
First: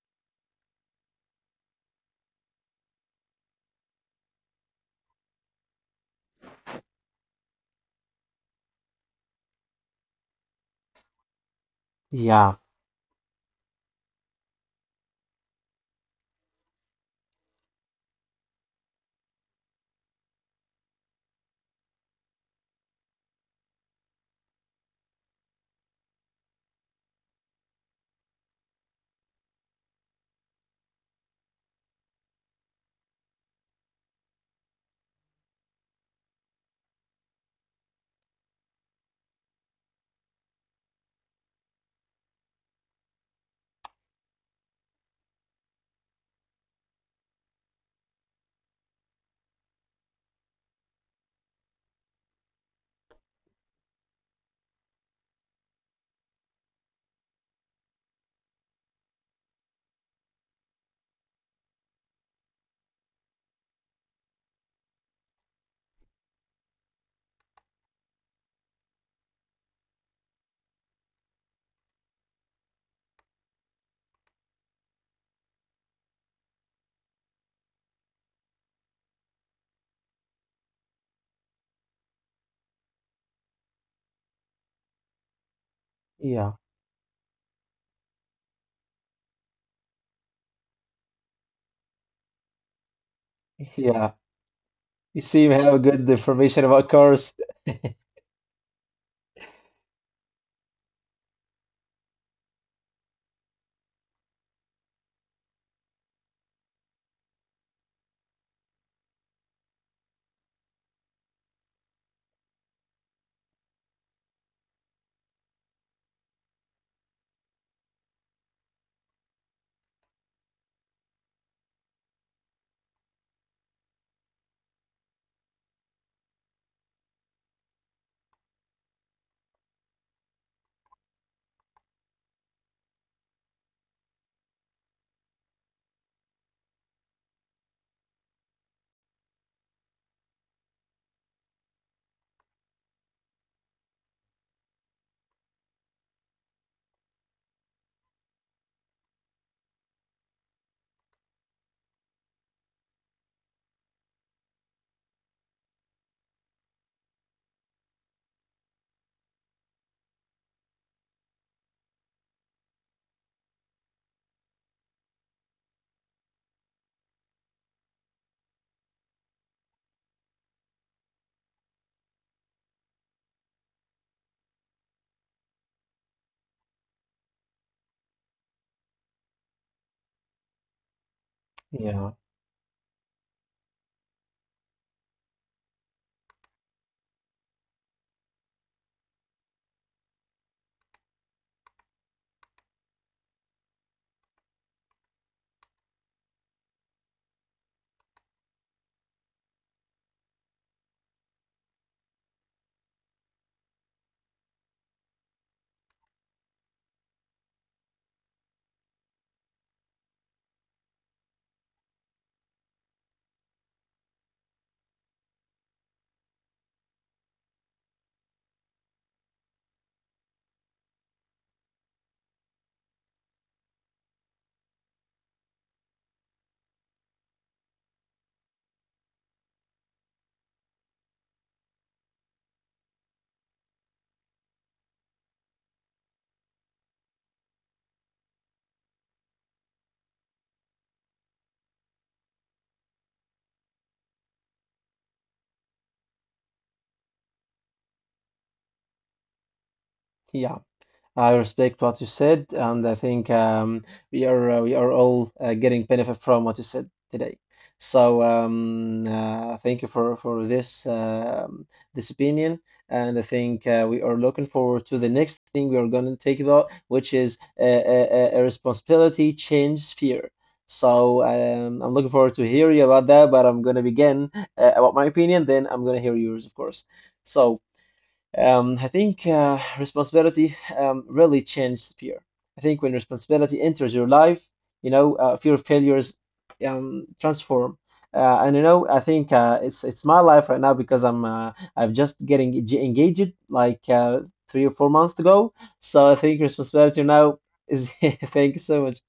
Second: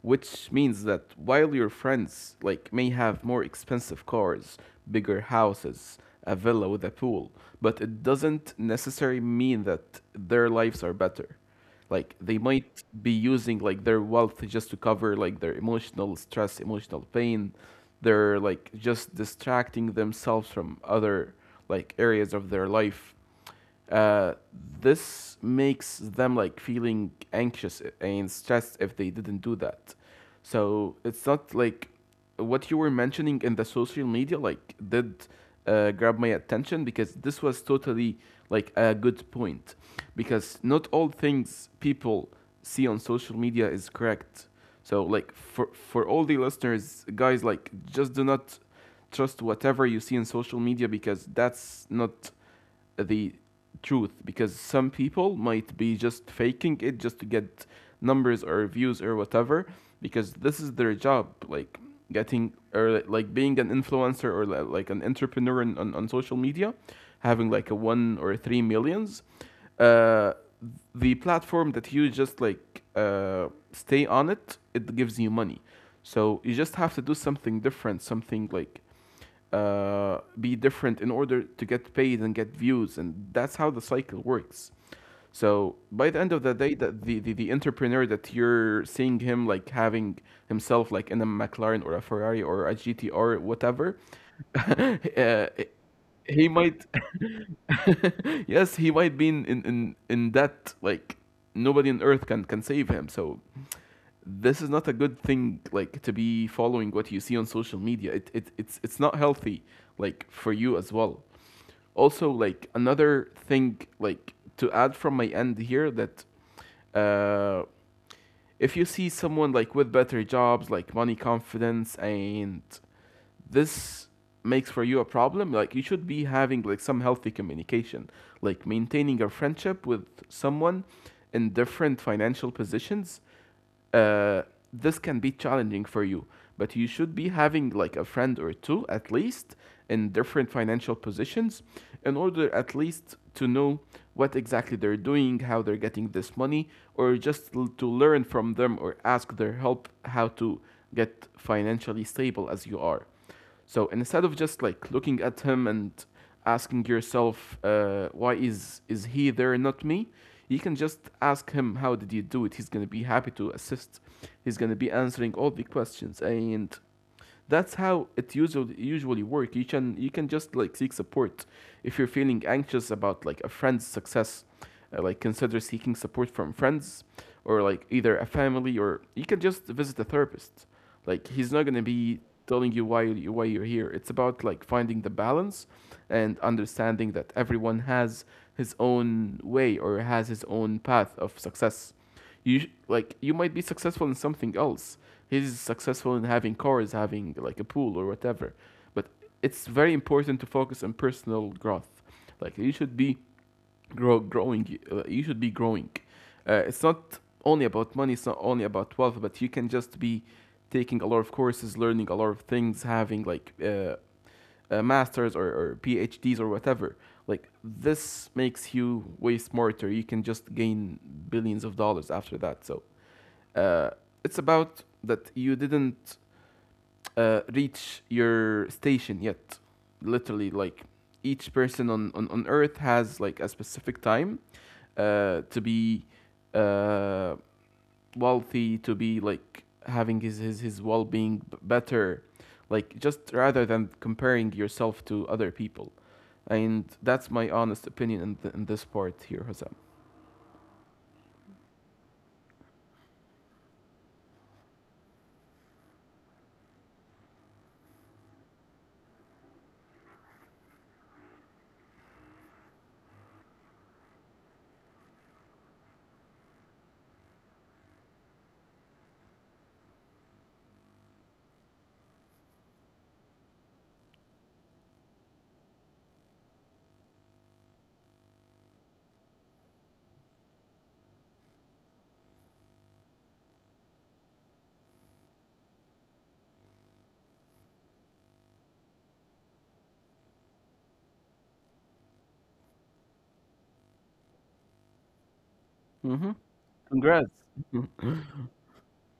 Speaker 2: which means that while your friends like may have more expensive cars, bigger houses, a villa with a pool, but it doesn't necessarily mean that their lives are better. Like they
Speaker 1: yeah,
Speaker 2: might be using like their wealth just to cover like their emotional stress, emotional pain. They're like just distracting themselves from other like areas of their life. Uh, this makes them like feeling anxious and stressed if they didn't do that. So it's not like what you were mentioning in the social media like did uh, grab my attention, because this was totally like a good point, because not all things people see on social media is correct. So like for for all the listeners, guys, like just do not trust whatever you see in social media, because that's not the truth, because some people might be just faking it just to get numbers or views or whatever, because this is their job, like getting or like being an influencer or like an entrepreneur in, on, on social media, having like a one or three millions uh the platform that you just like uh stay on it, it gives you money. So you just have to do something different, something like uh, be different in order to get paid and get views, and that's how the cycle works. So by the end of the
Speaker 1: yeah,
Speaker 2: day, the the, the, the entrepreneur that you're seeing him like having himself like in a McLaren or a Ferrari or a G T R whatever,
Speaker 1: yeah. You
Speaker 2: uh,
Speaker 1: seem to have a good
Speaker 2: he
Speaker 1: information
Speaker 2: might
Speaker 1: about cars.
Speaker 2: yes he might be in, in in in that like nobody on earth can can save him. So this is not a good thing like to be following what you see on social media. It, it it's it's not healthy like for you as well. Also like another thing like to add from my end here that uh if you see someone like with better jobs like money, confidence, and this makes for you a problem. Like you should be having like some healthy communication, like maintaining a friendship with someone in different financial positions. uh, this can be challenging for you. But you should be having like a friend or two at least in different financial positions in order at least to know what exactly they're doing, how they're getting this money, or just l- to learn from them or ask their help how to get financially stable as you are. So instead of just like looking at him and asking yourself, uh, why is is he there, not me? You can just ask him, how did you do it? He's gonna be happy to assist. He's gonna be answering all the questions, and that's how it usually usually work. You can you can just like seek support if you're feeling anxious about like a friend's success. Uh, like consider seeking support from friends or like either a family, or you can just visit a therapist. Like he's not gonna be
Speaker 1: Yeah,
Speaker 2: telling you why you why you're here. It's about like finding the balance and understanding that everyone has his own way or has his own path of success. You Like you might be successful in something else. He's successful in having cars, having like a pool or whatever. But it's very important to focus on personal growth. Like you should be grow growing. Uh, you should be growing. Uh, it's not only about money. It's not only about wealth. But you can just be taking a lot of courses, learning a lot of things, having like uh, a masters, or, or PhDs or whatever. Like this makes you way smarter. You can just gain billions of dollars after that. So uh, it's about that you didn't uh, reach your station yet. Literally, like each person on, on, on Earth has like a specific time uh, to be uh, wealthy, to be like having his, his, his well being better. Like, just rather than comparing yourself to other people. And that's my honest opinion in, th- in this part here, Hossam.
Speaker 1: yeah. I respect what you said, and I think um, we are uh, we are all uh, getting benefit from what you said today. So um, uh, thank you for for this um this opinion, and I think uh, we are looking forward to the next thing we are going to take about, which is a, a, a a responsibility change sphere. So um, I'm looking forward to hear you about that, but I'm going to begin uh, about my opinion, then I'm going to hear yours, of course. So. Um, I think uh, responsibility um, really changes fear. I think when responsibility enters your life, you know, uh, fear of failures um, transform. Uh, and you know, I think uh, it's it's my life right now because I'm uh, I'm just getting eng- engaged like uh, three or four months ago. So I
Speaker 2: Mm-hmm.
Speaker 1: think responsibility
Speaker 2: Congrats.
Speaker 1: now is thank you so much.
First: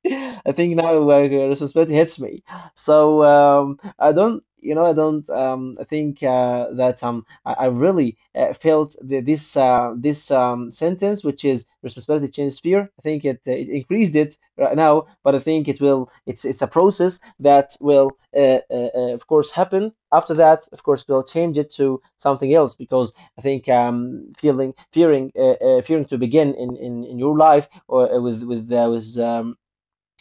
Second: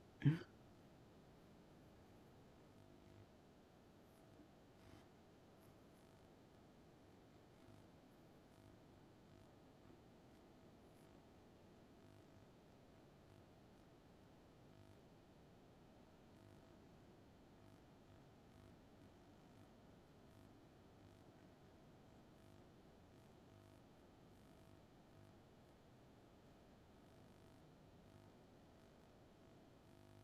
Speaker 1: I think now uh, responsibility hits me. So um, I don't, you know, I don't. Um, I think uh, that am I, I really uh, felt the, this uh, this um, sentence, which is responsibility changes fear. I think it, uh, it increased it right now, but I think it will. It's it's a process that will, uh, uh, uh, of course, happen. After that, of course, we'll change it to something else because I think um, feeling fearing uh, uh, fearing to begin in, in, in your life or uh, with with uh, with um,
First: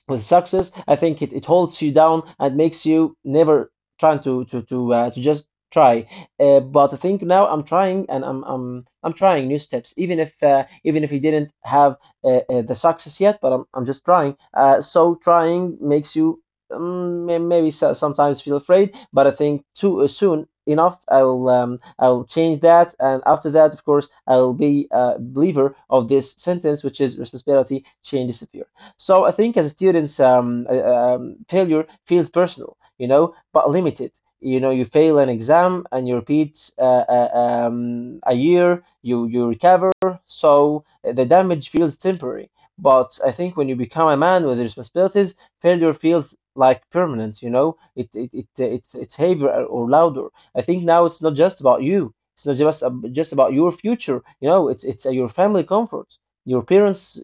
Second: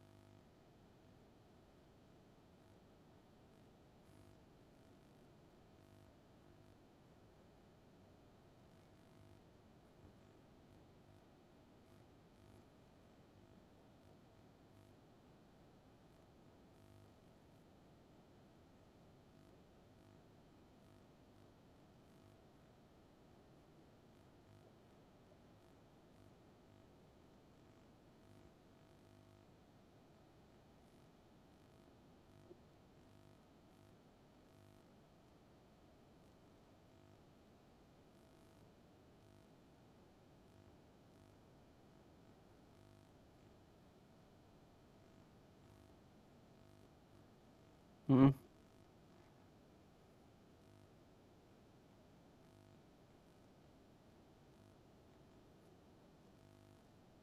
Speaker 1: with success, I think it, it holds you down and makes you never trying to to to uh, to just try. Uh, but I think now I'm trying, and I'm I'm I'm trying new steps, even if uh, even if you didn't have uh, uh, the success yet, but I'm I'm just trying. Uh, so trying makes you um, may- maybe so, sometimes feel afraid, but I think too uh, soon enough I will um, I will change that, and after that, of course, I will be a believer of this sentence, which is responsibility changes appearance. So I think as students, um, uh, um, failure feels personal, you know, but limited. You know, you fail an exam and you repeat uh, uh, um, a year, you, you recover, so uh, the damage feels temporary. But I think when you become a man with responsibilities, failure feels like permanent. You know, it, it,
Speaker 2: Mm-hmm.
Speaker 1: it, uh, it's, it's heavier or louder. I think now it's not just about you. It's not just ab- just about your future. You know, it's it's uh, your family comfort, your parents'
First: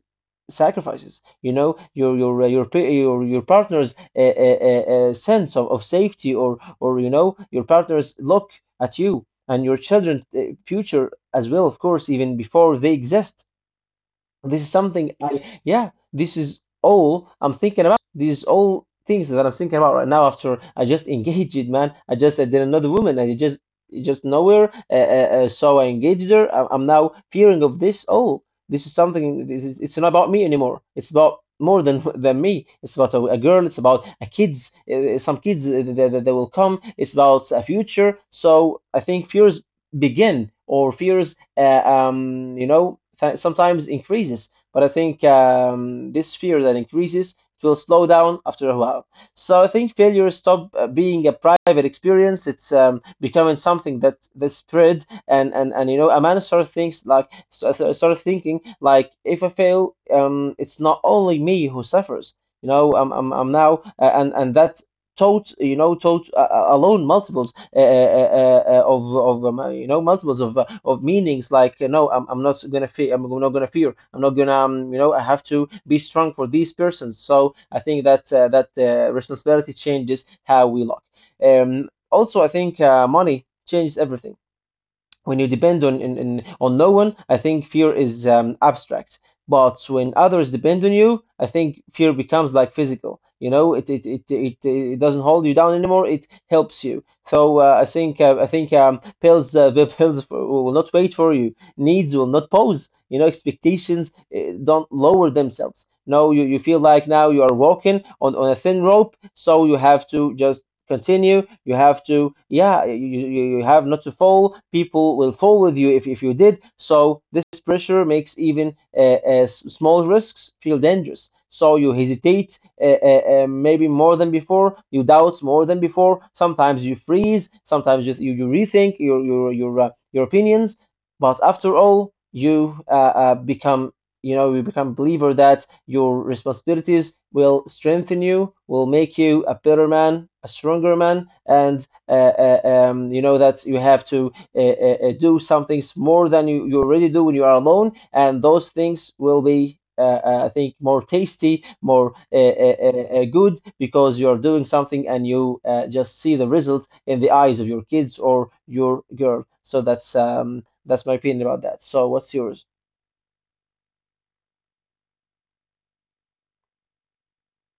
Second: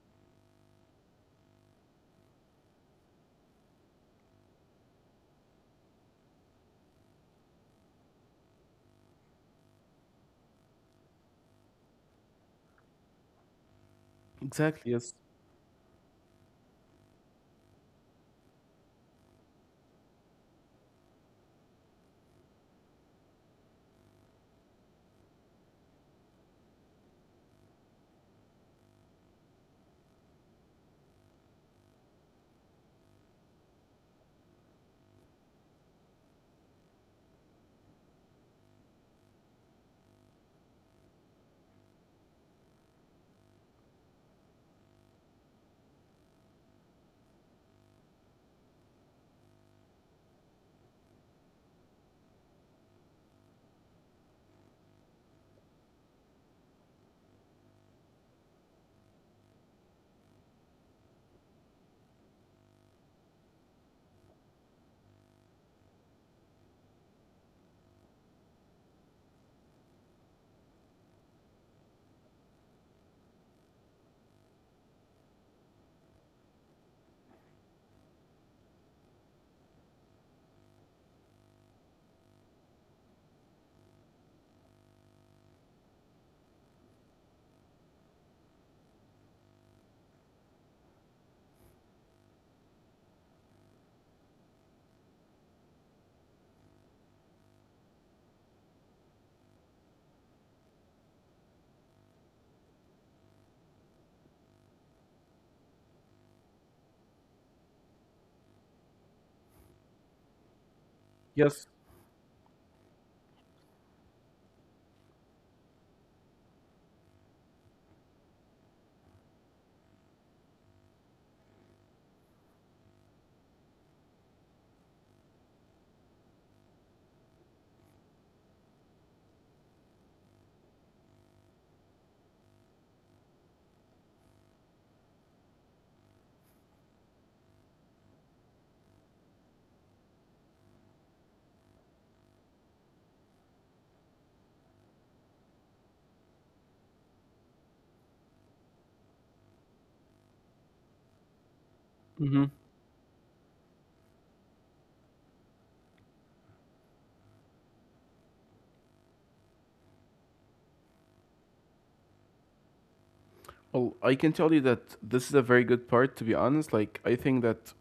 Speaker 1: sacrifices, you know, your your uh, your pa- your your partner's uh, uh, uh, uh, sense of, of safety, or or you know, your partner's look at you, and your children's uh, future as well, of course, even before they exist. This is
Speaker 2: Exactly.
Speaker 1: something
Speaker 2: Yes.
Speaker 1: I, yeah, this is all I'm thinking about. These all things that I'm thinking about right now after I just engaged it, man. I just I did another woman and I just it just nowhere. Uh, uh, uh, so I engaged her. I, I'm now fearing of this all. This is something. This is, it's not about me anymore. It's about more than than me. It's about a, a girl. It's about a kids. Uh, some kids uh, that, that, that will come. It's about a future. So I think fears begin, or fears uh, um, you know, th- sometimes increases. But I think um, this fear that increases will slow down after a while. So I think failure stop uh, being a private experience. It's um, becoming something that that spread, and and and you know, a man sort of thinks like, so- so- sort of thinking like, if I fail, um, it's not only me who suffers. You know, i'm i'm, I'm now uh, and and that tot you know tot uh, uh, alone multiples uh, uh, uh, uh, of of um, uh, you know, multiples of uh, of meanings. Like, you know, I'm, I'm not gonna fear. I'm not gonna fear. I'm not gonna um, You know, I have to be strong for these persons. So I think that uh, that uh, responsibility changes how we look. Um also I think uh, money changes everything. When you depend on on, on on no one, I think fear is um, abstract. But when others depend on you, I think fear becomes like physical. You know, it it it it, it doesn't hold you down anymore. It helps you. So uh, I think uh, I think um, pills, uh, the pills f- will not wait for you. Needs will not pose. You know, expectations uh, don't lower themselves. No, you, you feel like now you are walking on, on a thin rope, so you have to just continue.
Speaker 2: Yes.
Speaker 1: You have to, yeah, you, you have not to fall. People will fall with you if, if you did. So this pressure makes even uh, uh, small risks feel dangerous, so you hesitate, uh, uh, uh, maybe more than before. You doubt more than before. Sometimes you freeze. Sometimes you, you, you rethink your your your, uh, your opinions. But after all, you uh, uh, become, you know, you become a believer that your responsibilities will strengthen you, will make you a better man, a stronger man, and uh, uh, um, you know, that you have to uh, uh, uh, do some things more than you, you already do when you are alone, and those things will be uh, uh, I think more tasty, more uh,
Speaker 2: Mm-hmm.
Speaker 1: uh, uh, uh, good, because you are doing something, and you uh, just see the results in the eyes of your kids or your girl. So that's um, that's my opinion about that. So what's yours?
Speaker 2: Well, I can tell you that this is a very good part, to be honest. Like, I think that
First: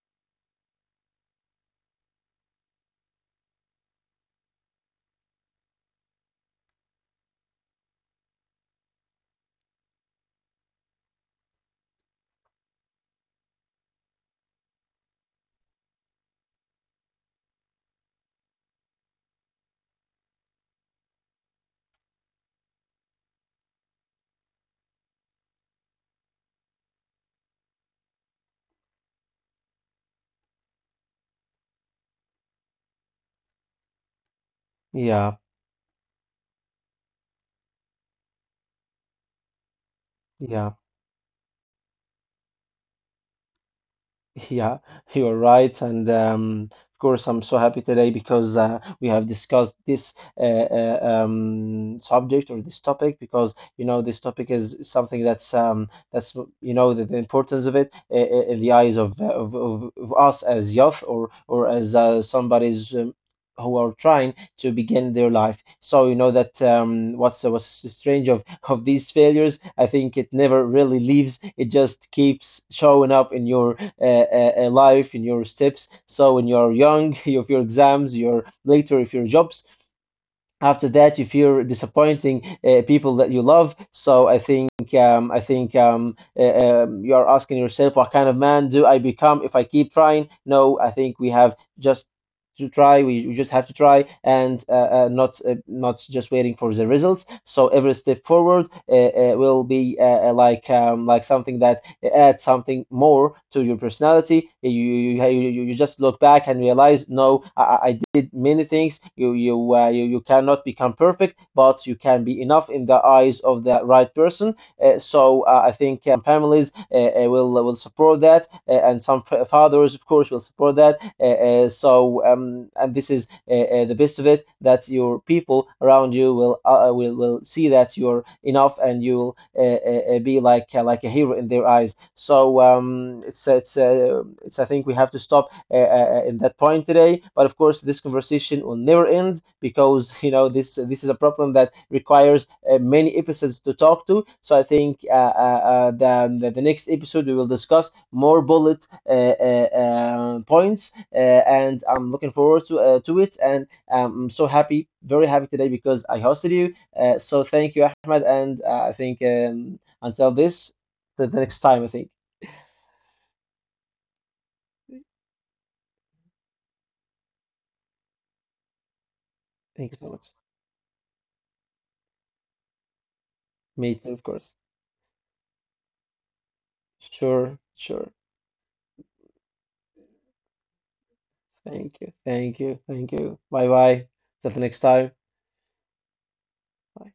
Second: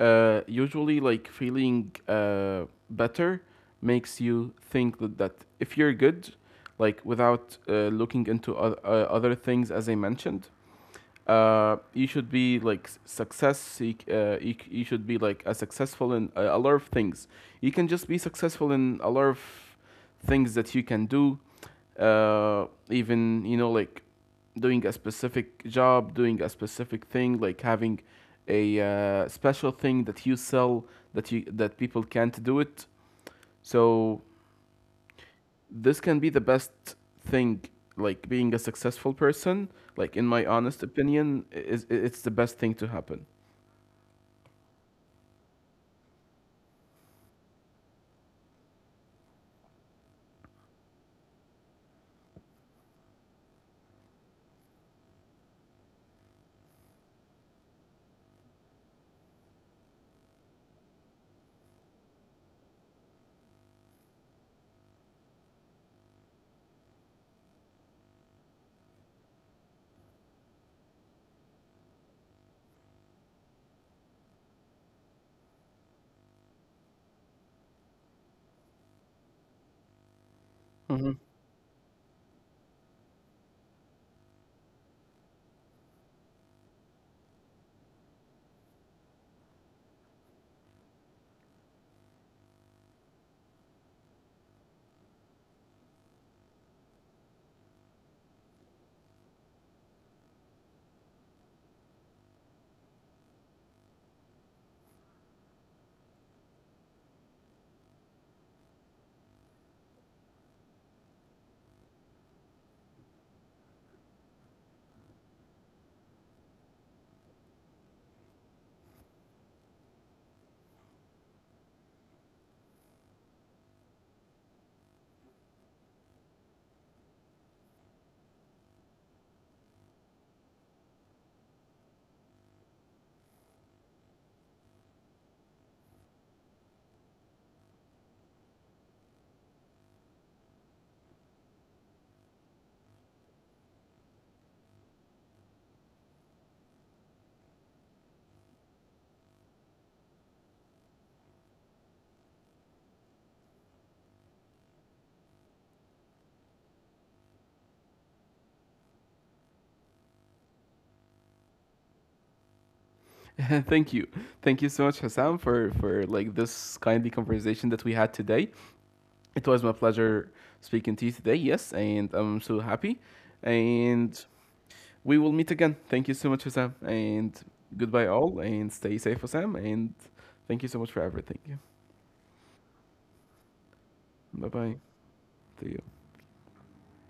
Speaker 2: uh, usually, like, feeling uh, better makes you think that, that if you're good, like, without uh, looking into oth- uh, other things, as I mentioned, uh, you should be like s- success seek, uh, you, c- you should be like a successful in a, a lot of things. You can just be successful in a lot of things that you can do, uh, even you know like doing a specific job, doing a specific thing, like having a uh, special thing that you sell, that you that people can't do it. So
Speaker 1: Yeah,
Speaker 2: this can be the best thing, like being a successful person. Like in my
Speaker 1: yeah.
Speaker 2: honest opinion, is it's the best thing to happen.
Speaker 1: Yeah, you're right. And um, of course, I'm so happy today because uh, we have discussed this uh, uh, um, subject or this topic, because you know this topic is something that's um, that's, you know, the, the importance of it uh, uh, in the eyes of, of, of, of us as youth, or or as uh, somebody's um, who are trying to begin their life. So you know that um, what's uh, what's strange of of these failures, I think it never really leaves. It just keeps showing up in your uh, uh, uh, life, in your steps. So when you're young, if your exams, your later if your jobs, after
Speaker 2: Hmm.
Speaker 1: that you feel disappointing uh, people that you love. So I think um, i think um, uh, um, you are asking yourself, what kind of man do I become if I keep trying? No, I think we have just to try. We, we just have to try, and uh, uh, not uh, not just waiting for the results. So every step forward uh, uh, will be uh, uh, like um, like something that add something more to your personality. You you, you, you just look back and realize, no, I, I did many things. You you, uh, you you cannot become perfect, but you can be enough in the eyes of the right person. Uh, so uh, I think um, families uh, uh, will uh, will support that, uh, and some fathers, of course, will support that. Uh, uh, so um, and this is uh, uh, the best of it, that your people around you will uh, will will see that you're enough, and you will uh, uh, be like uh, like a hero in their eyes. So um, it's it's uh, it's, I think we have to stop uh, uh, in that point today. But of course, this conversation will never end, because you know, this this is a problem that requires uh, many episodes to talk to. So I think uh, uh, uh, the, the the next episode we will discuss more bullet uh, uh, uh, points, uh, and I'm looking forward to uh, to it. And um, I'm so happy, very happy today because I hosted you, uh, so thank you, Ahmed, and uh, I think um, until this, till the next time, I think.
Speaker 2: Thank you, thank you so much, Hassan, for for like this kindly conversation that we had today. It was my
Speaker 1: Thank you so much.
Speaker 2: pleasure speaking to you today. Yes, and I'm so happy,
Speaker 1: Me too, of
Speaker 2: and
Speaker 1: course.
Speaker 2: we will meet again. Thank you so much, Hassan, and
Speaker 1: Sure, sure.
Speaker 2: goodbye all, and stay safe, Hassan, and thank you so much for everything.
Speaker 1: Thank you, thank you, thank you. Bye bye. Till
Speaker 2: Bye
Speaker 1: the next
Speaker 2: bye
Speaker 1: time.
Speaker 2: to you.
Speaker 1: Bye.